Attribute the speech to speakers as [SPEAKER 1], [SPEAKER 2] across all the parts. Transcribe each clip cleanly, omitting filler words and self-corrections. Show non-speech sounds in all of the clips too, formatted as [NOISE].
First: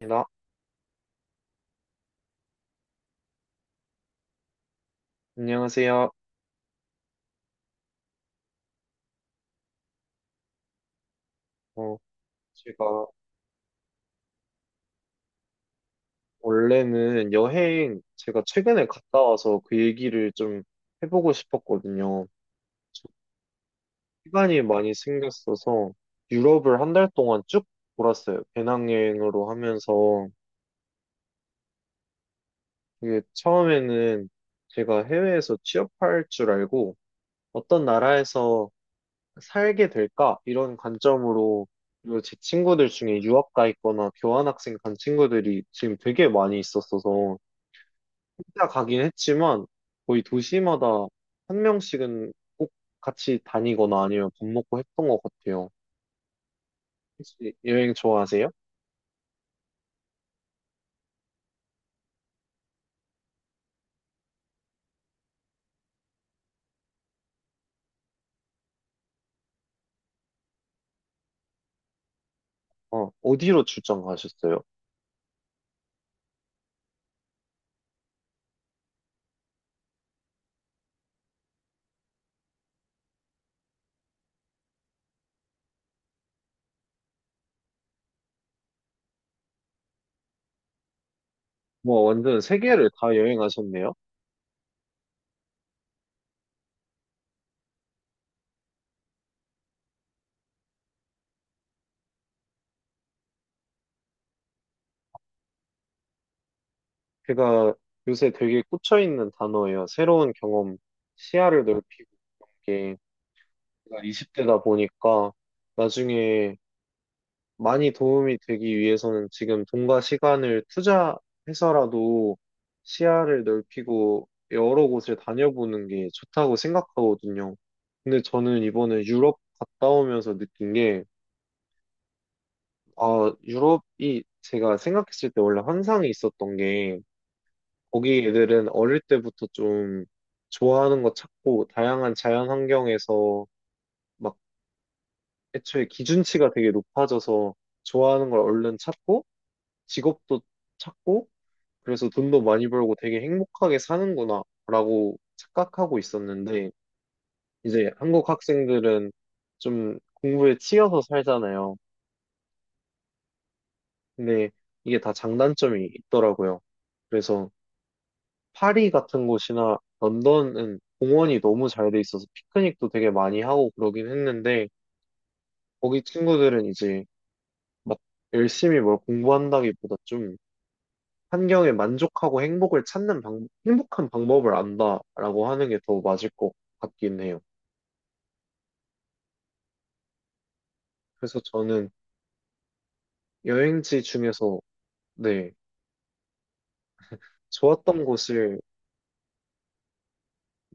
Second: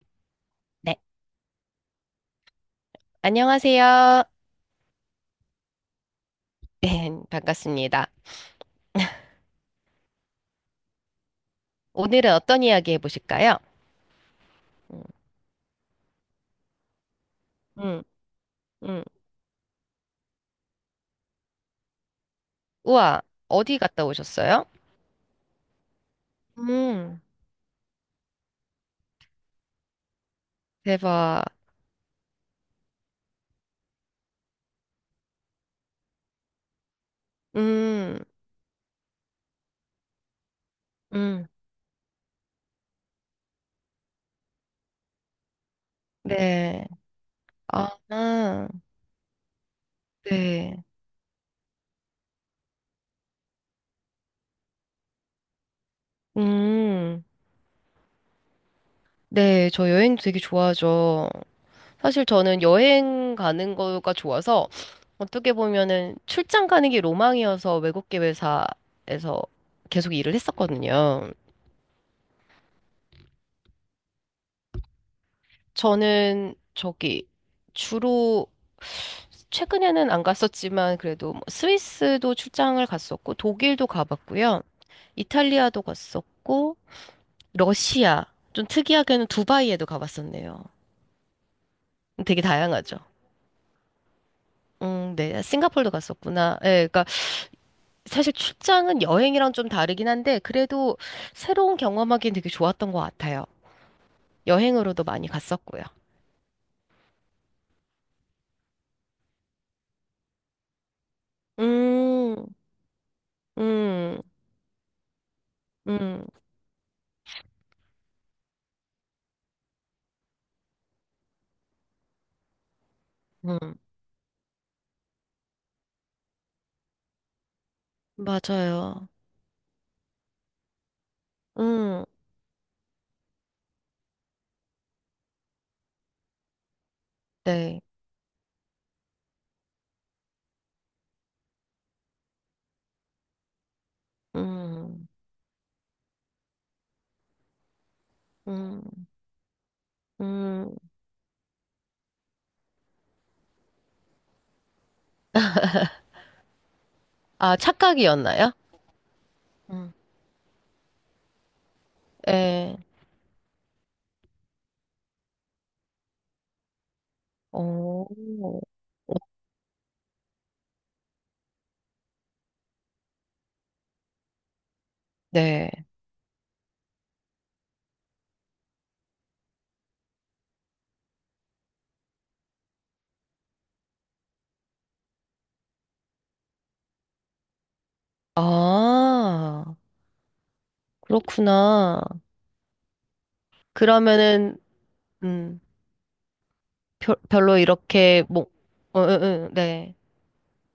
[SPEAKER 1] 나,
[SPEAKER 2] 네, 안녕하세요.
[SPEAKER 1] 안녕하세요.
[SPEAKER 2] 네, 반갑습니다.
[SPEAKER 1] 어,
[SPEAKER 2] 오늘은 어떤 이야기
[SPEAKER 1] 제가
[SPEAKER 2] 해보실까요? 음,
[SPEAKER 1] 원래는 여행,
[SPEAKER 2] 음,
[SPEAKER 1] 제가 최근에
[SPEAKER 2] 음.
[SPEAKER 1] 갔다 와서 그 얘기를 좀 해보고 싶었거든요. 저
[SPEAKER 2] 우와, 어디 갔다
[SPEAKER 1] 시간이
[SPEAKER 2] 오셨어요?
[SPEAKER 1] 많이 생겼어서 유럽을 한 달
[SPEAKER 2] 음,
[SPEAKER 1] 동안 쭉 돌았어요. 배낭여행으로 하면서.
[SPEAKER 2] 대박.
[SPEAKER 1] 이게 처음에는 제가 해외에서 취업할 줄 알고 어떤
[SPEAKER 2] 음,
[SPEAKER 1] 나라에서 살게 될까? 이런
[SPEAKER 2] 음,
[SPEAKER 1] 관점으로 그리고 제 친구들 중에 유학 가 있거나 교환학생 간 친구들이 지금 되게 많이
[SPEAKER 2] 네.
[SPEAKER 1] 있었어서
[SPEAKER 2] 아,
[SPEAKER 1] 혼자
[SPEAKER 2] 아,
[SPEAKER 1] 가긴 했지만 거의
[SPEAKER 2] 네.
[SPEAKER 1] 도시마다 한 명씩은 꼭 같이 다니거나 아니면 밥 먹고 했던 것 같아요.
[SPEAKER 2] 음,
[SPEAKER 1] 혹시 여행 좋아하세요?
[SPEAKER 2] 네, 저 여행 되게 좋아하죠. 사실 저는 여행 가는 거가 좋아서 어떻게 보면은 출장 가는 게 로망이어서 외국 계회사에서 계속 일을 했었거든요.
[SPEAKER 1] 어디로 출장 가셨어요?
[SPEAKER 2] 저는 저기 주로 최근에는 안 갔었지만 그래도 뭐 스위스도 출장을 갔었고 독일도 가봤고요. 이탈리아도 갔었고 러시아 좀 특이하게는 두바이에도 가봤었네요.
[SPEAKER 1] 뭐 완전
[SPEAKER 2] 되게
[SPEAKER 1] 세계를
[SPEAKER 2] 다양하죠.
[SPEAKER 1] 다 여행하셨네요.
[SPEAKER 2] 네. 싱가포르도 갔었구나. 예, 그러니까 사실 출장은 여행이랑 좀 다르긴 한데 그래도 새로운 경험하기엔 되게 좋았던 것 같아요. 여행으로도 많이 갔었고요.
[SPEAKER 1] 제가 요새 되게 꽂혀있는 단어예요. 새로운 경험, 시야를 넓히는
[SPEAKER 2] 음,
[SPEAKER 1] 게 제가
[SPEAKER 2] 음,
[SPEAKER 1] 20대다 보니까
[SPEAKER 2] 음,
[SPEAKER 1] 나중에 많이 도움이 되기 위해서는 지금 돈과 시간을 투자해서라도 시야를
[SPEAKER 2] 음.
[SPEAKER 1] 넓히고 여러 곳을 다녀보는 게 좋다고 생각하거든요. 근데 저는 이번에
[SPEAKER 2] 맞아요.
[SPEAKER 1] 유럽 갔다 오면서 느낀 게,
[SPEAKER 2] 음,
[SPEAKER 1] 아, 유럽이 제가 생각했을 때 원래 환상이 있었던 게,
[SPEAKER 2] 네.
[SPEAKER 1] 거기 애들은 어릴 때부터 좀 좋아하는 거 찾고, 다양한 자연 환경에서 막
[SPEAKER 2] 음,
[SPEAKER 1] 애초에 기준치가 되게 높아져서 좋아하는 걸 얼른
[SPEAKER 2] 음,
[SPEAKER 1] 찾고, 직업도
[SPEAKER 2] 음.
[SPEAKER 1] 찾고 그래서 돈도 많이 벌고 되게 행복하게 사는구나 라고 착각하고 있었는데
[SPEAKER 2] 아,
[SPEAKER 1] 이제 한국
[SPEAKER 2] 착각이었나요?
[SPEAKER 1] 학생들은
[SPEAKER 2] 음.
[SPEAKER 1] 좀 공부에 치여서 살잖아요.
[SPEAKER 2] 네.
[SPEAKER 1] 근데 이게 다 장단점이 있더라고요. 그래서
[SPEAKER 2] 오,
[SPEAKER 1] 파리 같은 곳이나 런던은 공원이 너무 잘돼 있어서 피크닉도 되게 많이 하고 그러긴 했는데
[SPEAKER 2] 네.
[SPEAKER 1] 거기 친구들은 이제 막 열심히 뭘 공부한다기보다 좀 환경에 만족하고 행복을 찾는 방, 행복한 방법을 안다라고 하는 게 더 맞을 것 같긴 해요.
[SPEAKER 2] 아,
[SPEAKER 1] 그래서 저는
[SPEAKER 2] 그렇구나.
[SPEAKER 1] 여행지
[SPEAKER 2] 그러면은,
[SPEAKER 1] 중에서, 네,
[SPEAKER 2] 음, 별로
[SPEAKER 1] 좋았던
[SPEAKER 2] 이렇게, 뭐,
[SPEAKER 1] 곳을,
[SPEAKER 2] 어, 어, 어, 네.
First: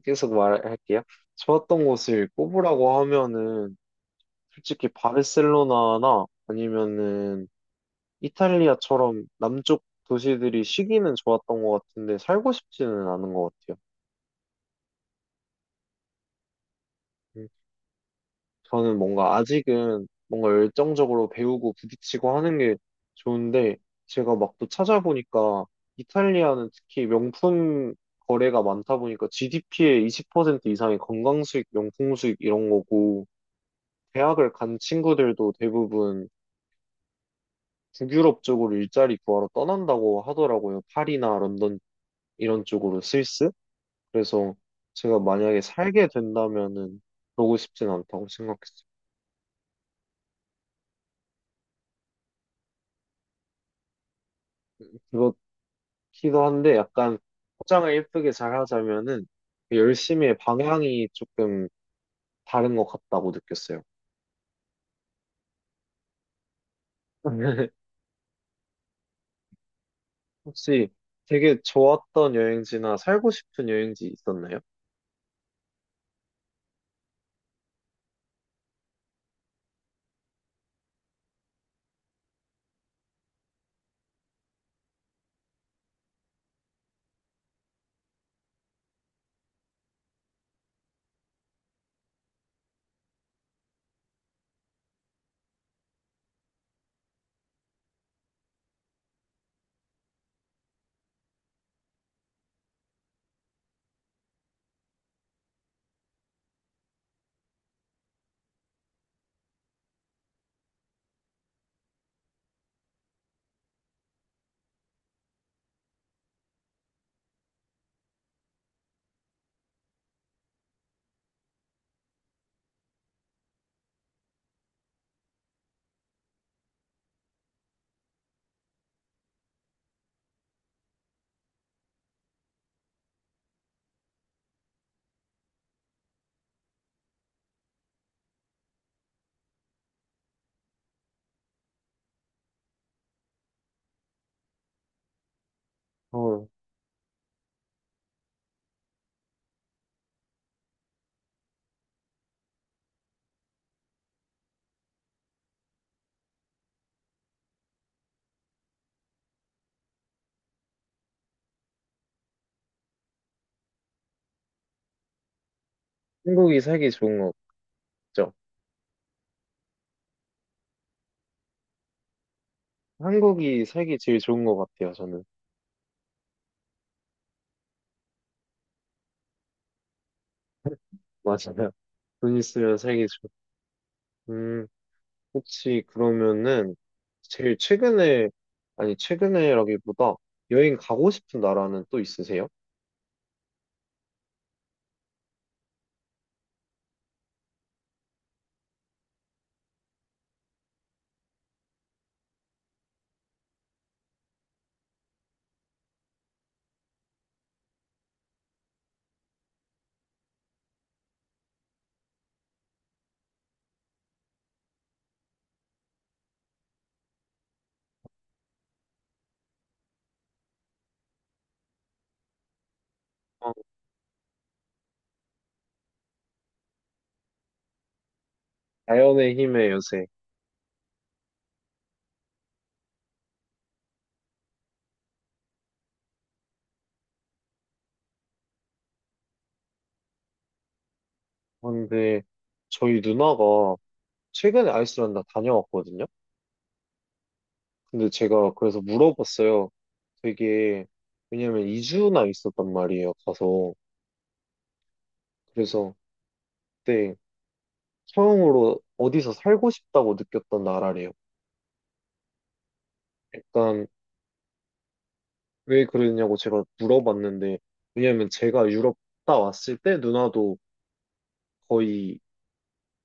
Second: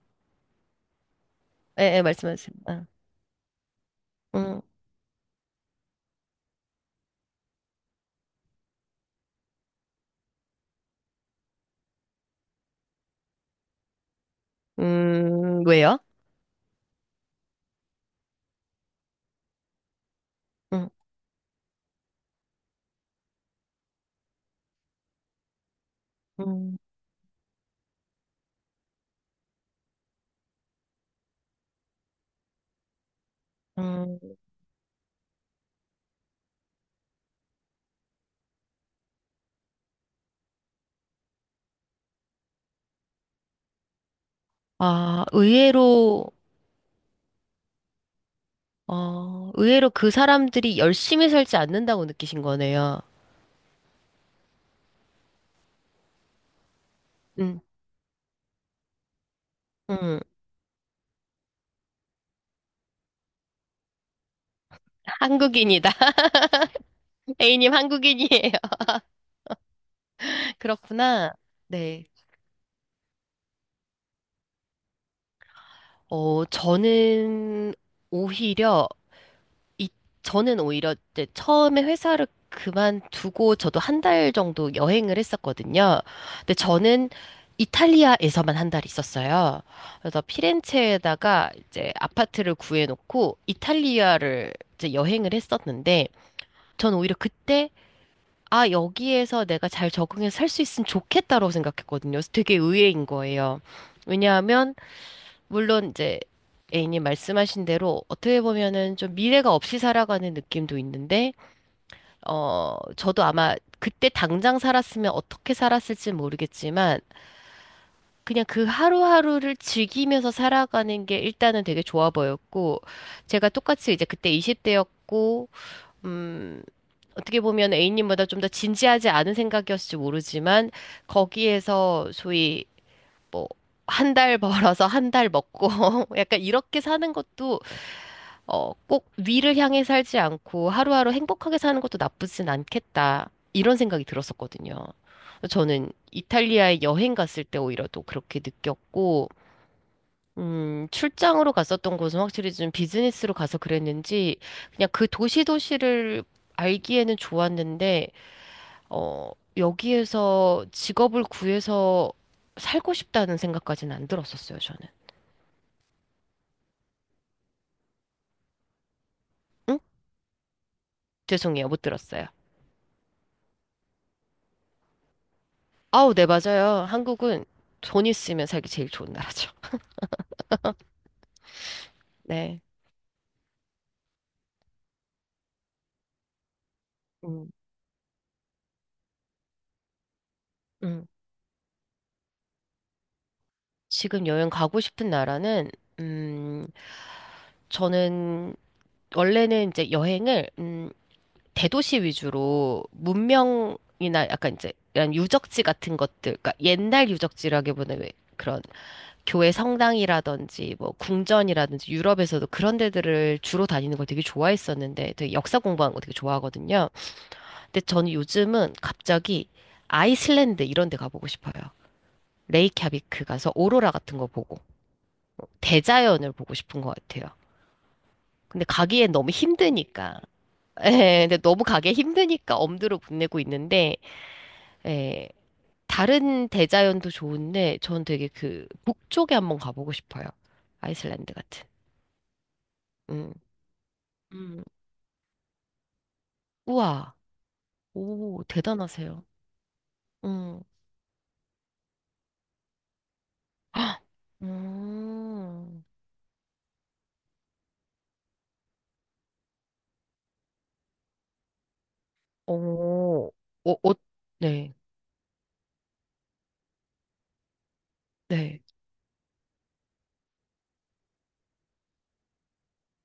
[SPEAKER 1] 계속 말할게요. 좋았던
[SPEAKER 2] 예, 예,
[SPEAKER 1] 곳을
[SPEAKER 2] 말씀하세요. 아,
[SPEAKER 1] 꼽으라고 하면은,
[SPEAKER 2] 음,
[SPEAKER 1] 솔직히 바르셀로나나 아니면은 이탈리아처럼 남쪽 도시들이 쉬기는 좋았던 것 같은데, 살고 싶지는 않은 것 같아요.
[SPEAKER 2] 왜요?
[SPEAKER 1] 음. 저는 뭔가 아직은 뭔가
[SPEAKER 2] 음,
[SPEAKER 1] 열정적으로 배우고 부딪히고 하는 게 좋은데 제가 막 또 찾아보니까 이탈리아는
[SPEAKER 2] 음,
[SPEAKER 1] 특히 명품 거래가 많다 보니까 GDP의 20% 이상이 건강 수익, 명품 수익 이런 거고
[SPEAKER 2] 음.
[SPEAKER 1] 대학을 간 친구들도 대부분 북유럽 쪽으로 일자리 구하러 떠난다고 하더라고요. 파리나 런던 이런 쪽으로 스위스. 그래서 제가
[SPEAKER 2] 아,
[SPEAKER 1] 만약에 살게
[SPEAKER 2] 의외로,
[SPEAKER 1] 된다면은 그러고 싶진 않다고 생각했어요.
[SPEAKER 2] 의외로 그 사람들이 열심히 살지 않는다고 느끼신 거네요.
[SPEAKER 1] 기도 한데 약간
[SPEAKER 2] 음,
[SPEAKER 1] 포장을 예쁘게 잘 하자면은 그
[SPEAKER 2] 음.
[SPEAKER 1] 열심히의 방향이 조금 다른 것 같다고 느꼈어요.
[SPEAKER 2] 한국인이다. [LAUGHS] A님
[SPEAKER 1] [LAUGHS]
[SPEAKER 2] 한국인이에요. [LAUGHS]
[SPEAKER 1] 혹시
[SPEAKER 2] 그렇구나.
[SPEAKER 1] 되게
[SPEAKER 2] 네.
[SPEAKER 1] 좋았던 여행지나 살고 싶은 여행지 있었나요?
[SPEAKER 2] 어, 저는 오히려, 이, 저는 오히려 이제 처음에 회사를 그만두고 저도 한 달 정도 여행을 했었거든요. 근데 저는 이탈리아에서만 한 달 있었어요. 그래서 피렌체에다가 이제 아파트를 구해놓고 이탈리아를 이제 여행을 했었는데, 전 오히려 그때 아, 여기에서 내가 잘 적응해서 살 수 있으면 좋겠다라고 생각했거든요. 그래서 되게 의외인 거예요. 왜냐하면, 물론 이제 A님 말씀하신 대로 어떻게 보면은 좀 미래가 없이 살아가는 느낌도 있는데, 저도 아마 그때 당장 살았으면 어떻게 살았을지 모르겠지만, 그냥 그 하루하루를 즐기면서 살아가는 게 일단은 되게 좋아 보였고, 제가 똑같이 이제 그때 20대였고, 음, 어떻게 보면 A님보다 좀 더 진지하지 않은 생각이었을지 모르지만, 거기에서 소위 뭐, 한 달 [LAUGHS] 벌어서 한 달 먹고, [LAUGHS] 약간 이렇게 사는 것도, 꼭 위를 향해 살지 않고 하루하루 행복하게 사는 것도 나쁘진 않겠다. 이런 생각이 들었었거든요. 저는
[SPEAKER 1] 어,
[SPEAKER 2] 이탈리아에 여행 갔을 때 오히려 또 그렇게 느꼈고, 출장으로 갔었던 곳은 확실히 좀 비즈니스로 가서 그랬는지, 그냥 그 도시 도시를 알기에는 좋았는데, 어, 여기에서 직업을 구해서 살고 싶다는 생각까지는 안 들었었어요, 저는.
[SPEAKER 1] 한국이 살기 좋은 거 같죠?
[SPEAKER 2] 응? 죄송해요, 못 들었어요.
[SPEAKER 1] 한국이 살기 제일 좋은 것 같아요, 저는.
[SPEAKER 2] 아우, 네, 맞아요. 한국은 돈 있으면 살기 제일 좋은 나라죠. [LAUGHS]
[SPEAKER 1] [LAUGHS] 맞아요. 돈
[SPEAKER 2] 네.
[SPEAKER 1] 있으면 살기 좋. 음, 혹시 그러면은
[SPEAKER 2] 음,
[SPEAKER 1] 제일 최근에, 아니, 최근에라기보다 여행
[SPEAKER 2] 음.
[SPEAKER 1] 가고 싶은 나라는 또 있으세요?
[SPEAKER 2] 지금 여행 가고 싶은 나라는, 음, 저는 원래는 이제 여행을, 대도시 위주로 문명이나 약간 이제 이런 유적지 같은 것들, 그러니까 옛날 유적지라기보다는 왜 그런 교회 성당이라든지 뭐 궁전이라든지 유럽에서도 그런 데들을 주로 다니는 걸 되게 좋아했었는데 되게 역사 공부하는 거 되게 좋아하거든요. 근데 저는 요즘은 갑자기 아이슬란드 이런 데 가보고 싶어요. 레이캬비크
[SPEAKER 1] 어,
[SPEAKER 2] 가서 오로라 같은 거 보고 대자연을 보고 싶은 것 같아요. 근데 가기엔 너무
[SPEAKER 1] 자연의 힘의 요새.
[SPEAKER 2] 힘드니까. [LAUGHS] 예, 근데 너무 가기 힘드니까 엄두를 못 내고 있는데 예, 다른 대자연도 좋은데 전 되게 그 북쪽에 한번 가보고 싶어요. 아이슬란드 같은.
[SPEAKER 1] 근데 저희
[SPEAKER 2] 음.
[SPEAKER 1] 누나가
[SPEAKER 2] 음.
[SPEAKER 1] 최근에 아이슬란드 다녀왔거든요.
[SPEAKER 2] 우와.
[SPEAKER 1] 근데
[SPEAKER 2] 오,
[SPEAKER 1] 제가 그래서
[SPEAKER 2] 대단하세요.
[SPEAKER 1] 물어봤어요.
[SPEAKER 2] 음.
[SPEAKER 1] 되게 왜냐면 2주나 있었단 말이에요. 가서
[SPEAKER 2] 헉! 음.
[SPEAKER 1] 그래서 그때 처음으로 어디서 살고 싶다고 느꼈던 나라래요.
[SPEAKER 2] 오. 오,
[SPEAKER 1] 약간
[SPEAKER 2] 오. 네.
[SPEAKER 1] 왜 그러냐고 제가 물어봤는데 왜냐면
[SPEAKER 2] 네.
[SPEAKER 1] 제가 유럽 갔다 왔을 때 누나도 거의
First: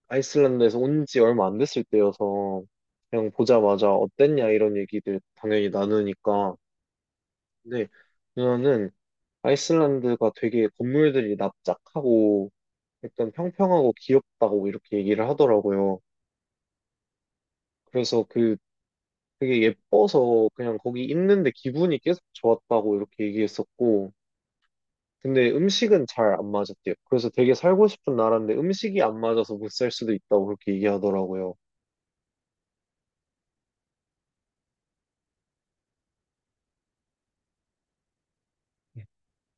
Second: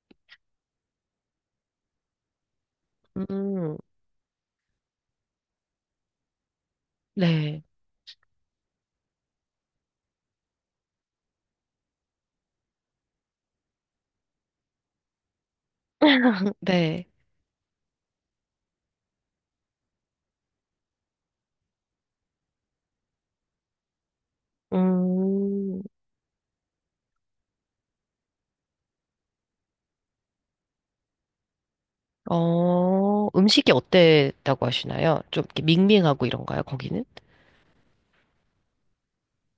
[SPEAKER 1] 아이슬란드에서 온 지 얼마 안 됐을 때여서 그냥
[SPEAKER 2] 음.
[SPEAKER 1] 보자마자 어땠냐 이런 얘기들 당연히 나누니까
[SPEAKER 2] 네.
[SPEAKER 1] 근데 누나는 아이슬란드가 되게 건물들이 납작하고 약간 평평하고 귀엽다고 이렇게 얘기를 하더라고요.
[SPEAKER 2] 네.
[SPEAKER 1] 그래서 그 되게 예뻐서 그냥 거기 있는데 기분이 계속 좋았다고 이렇게 얘기했었고, 근데
[SPEAKER 2] 음.
[SPEAKER 1] 음식은 잘 안 맞았대요. 그래서 되게 살고 싶은 나라인데 음식이 안 맞아서 못 살 수도 있다고 그렇게 얘기하더라고요.
[SPEAKER 2] 음식이 어땠다고 하시나요? 좀 이렇게 밍밍하고 이런가요, 거기는?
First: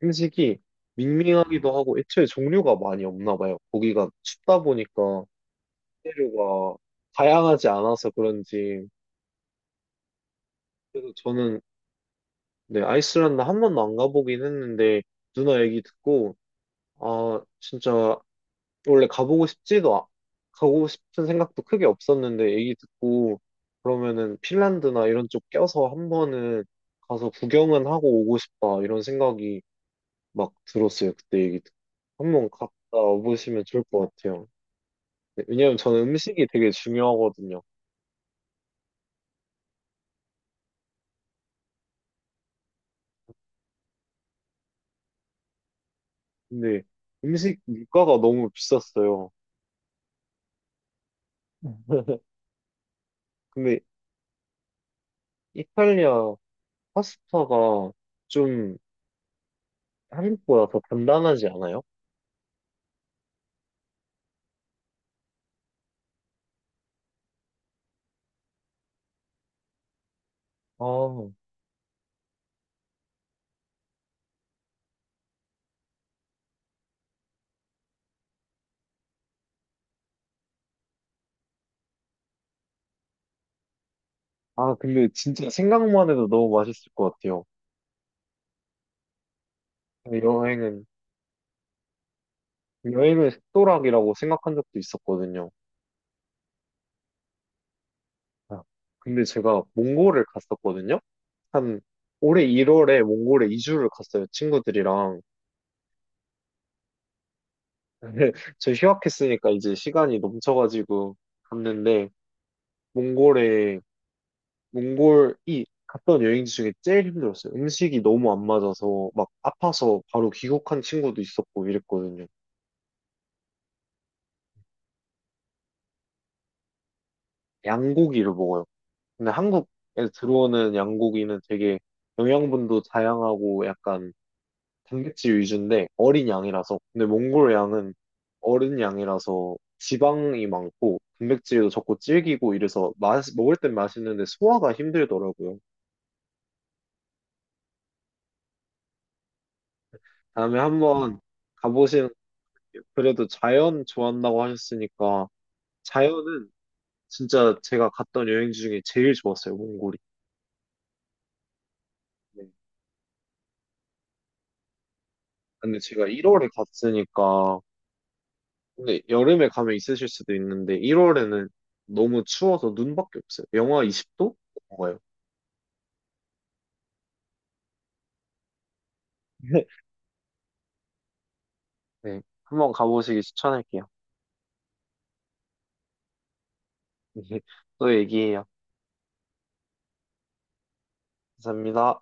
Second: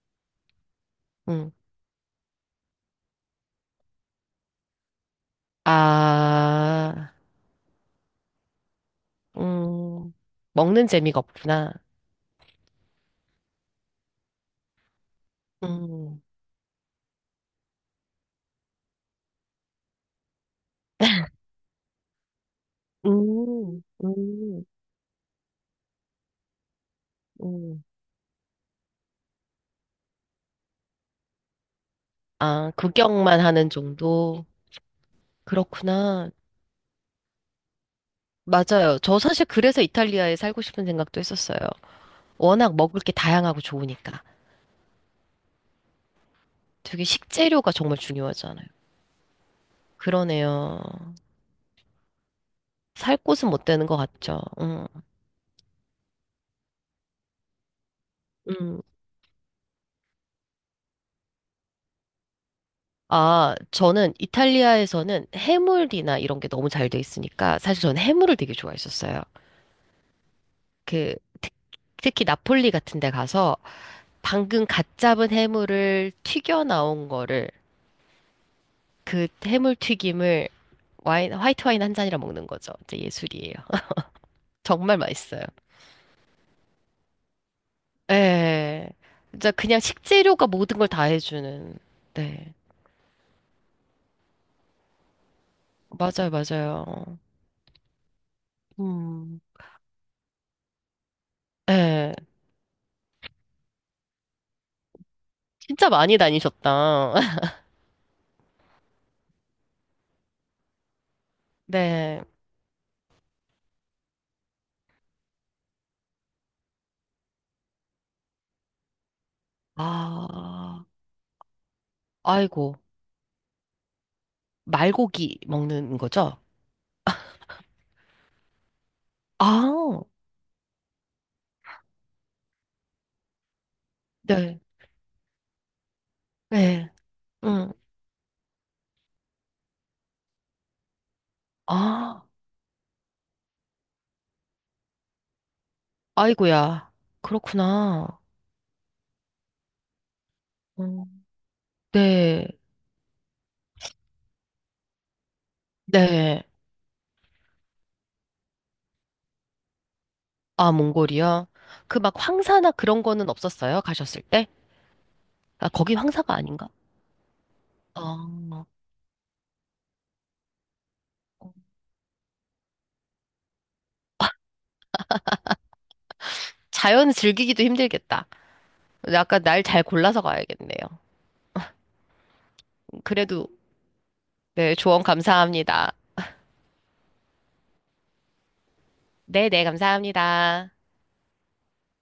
[SPEAKER 1] 음식이
[SPEAKER 2] 음.
[SPEAKER 1] 밍밍하기도 하고 애초에 종류가 많이 없나 봐요. 거기가 춥다 보니까 재료가
[SPEAKER 2] 아.
[SPEAKER 1] 다양하지 않아서 그런지.
[SPEAKER 2] 음. 먹는
[SPEAKER 1] 그래서
[SPEAKER 2] 재미가
[SPEAKER 1] 저는
[SPEAKER 2] 없구나.
[SPEAKER 1] 네, 아이슬란드 한 번도 안 가보긴 했는데, 누나 얘기
[SPEAKER 2] 음.
[SPEAKER 1] 듣고, 아, 진짜, 원래 가보고 싶지도, 가고 싶은 생각도 크게 없었는데, 얘기 듣고,
[SPEAKER 2] 음,
[SPEAKER 1] 그러면은
[SPEAKER 2] 음,
[SPEAKER 1] 핀란드나 이런 쪽 껴서 한 번은 가서
[SPEAKER 2] 음.
[SPEAKER 1] 구경은 하고 오고 싶다, 이런 생각이 막 들었어요, 그때 얘기 듣고. 한 번 갔다
[SPEAKER 2] 아, 구경만
[SPEAKER 1] 와보시면
[SPEAKER 2] 하는
[SPEAKER 1] 좋을 것
[SPEAKER 2] 정도?
[SPEAKER 1] 같아요. 네, 왜냐면 저는
[SPEAKER 2] 그렇구나.
[SPEAKER 1] 음식이 되게 중요하거든요.
[SPEAKER 2] 맞아요. 저 사실 그래서 이탈리아에 살고 싶은 생각도 했었어요. 워낙 먹을 게 다양하고 좋으니까.
[SPEAKER 1] 근데
[SPEAKER 2] 되게
[SPEAKER 1] 음식
[SPEAKER 2] 식재료가 정말
[SPEAKER 1] 물가가 너무
[SPEAKER 2] 중요하잖아요.
[SPEAKER 1] 비쌌어요.
[SPEAKER 2] 그러네요.
[SPEAKER 1] 음.
[SPEAKER 2] 살 곳은 못
[SPEAKER 1] 근데
[SPEAKER 2] 되는 것 같죠.
[SPEAKER 1] 이탈리아 파스타가 좀
[SPEAKER 2] 음.
[SPEAKER 1] 한국보다 더 단단하지 않아요?
[SPEAKER 2] 아, 저는 이탈리아에서는 해물이나 이런 게 너무 잘 돼 있으니까 사실 저는 해물을 되게 좋아했었어요. 그,
[SPEAKER 1] 아,
[SPEAKER 2] 특- 특히 나폴리 같은 데 가서 방금 갓 잡은 해물을 튀겨 나온 거를 그 해물 튀김을 와인, 화이트 와인 한 잔이랑 먹는 거죠. 진짜 예술이에요. [LAUGHS]
[SPEAKER 1] 아,
[SPEAKER 2] 정말
[SPEAKER 1] 근데
[SPEAKER 2] 맛있어요.
[SPEAKER 1] 진짜 생각만 해도 너무 맛있을 것 같아요.
[SPEAKER 2] 예. 진짜 그냥 식재료가 모든
[SPEAKER 1] 여행은,
[SPEAKER 2] 걸 다 해주는. 네.
[SPEAKER 1] 여행을 식도락이라고 생각한 적도 있었거든요.
[SPEAKER 2] 맞아요, 맞아요.
[SPEAKER 1] 아, 근데
[SPEAKER 2] 음.
[SPEAKER 1] 제가 몽골을 갔었거든요? 한
[SPEAKER 2] 예.
[SPEAKER 1] 올해 1월에 몽골에 2주를 갔어요, 친구들이랑.
[SPEAKER 2] 진짜 많이 다니셨다. [LAUGHS]
[SPEAKER 1] [LAUGHS] 근데 저 휴학했으니까 이제 시간이 넘쳐가지고 갔는데,
[SPEAKER 2] 네.
[SPEAKER 1] 몽골에 몽골이 갔던 여행지 중에 제일 힘들었어요. 음식이 너무 안 맞아서 막 아파서 바로 귀국한
[SPEAKER 2] 아,
[SPEAKER 1] 친구도 있었고 이랬거든요.
[SPEAKER 2] 아이고. 말고기 먹는 거죠?
[SPEAKER 1] 양고기를 먹어요. 근데 한국에
[SPEAKER 2] 아,
[SPEAKER 1] 들어오는 양고기는 되게 영양분도 다양하고 약간
[SPEAKER 2] 네.
[SPEAKER 1] 단백질 위주인데 어린 양이라서
[SPEAKER 2] 네.
[SPEAKER 1] 근데 몽골
[SPEAKER 2] 음.
[SPEAKER 1] 양은 어른 양이라서 지방이 많고 단백질도 적고
[SPEAKER 2] 아,
[SPEAKER 1] 질기고 이래서 맛, 먹을 땐 맛있는데 소화가 힘들더라고요.
[SPEAKER 2] 아이고야. 그렇구나.
[SPEAKER 1] 다음에
[SPEAKER 2] 음.
[SPEAKER 1] 한번 가보시는
[SPEAKER 2] 네,
[SPEAKER 1] 게 그래도 자연 좋아한다고 하셨으니까
[SPEAKER 2] 네.
[SPEAKER 1] 자연은 진짜 제가 갔던 여행지 중에 제일 좋았어요, 몽골이.
[SPEAKER 2] 아, 몽골이요? 그 막
[SPEAKER 1] 네.
[SPEAKER 2] 황사나 그런 거는 없었어요? 가셨을 때? 아,
[SPEAKER 1] 근데
[SPEAKER 2] 거기
[SPEAKER 1] 제가
[SPEAKER 2] 황사가
[SPEAKER 1] 1월에
[SPEAKER 2] 아닌가?
[SPEAKER 1] 갔으니까,
[SPEAKER 2] 어,
[SPEAKER 1] 근데 여름에 가면 있으실 수도 있는데, 1월에는 너무 추워서 눈밖에 없어요. 영하 20도? 넘어가요.
[SPEAKER 2] 자연 즐기기도 힘들겠다. 약간 날 잘
[SPEAKER 1] [LAUGHS]
[SPEAKER 2] 골라서 가야겠네요.
[SPEAKER 1] 네. 한번 가보시기
[SPEAKER 2] 그래도,
[SPEAKER 1] 추천할게요.
[SPEAKER 2] 네, 조언 감사합니다.
[SPEAKER 1] [LAUGHS] 또 얘기해요.
[SPEAKER 2] 네, 네, 감사합니다.
[SPEAKER 1] 감사합니다.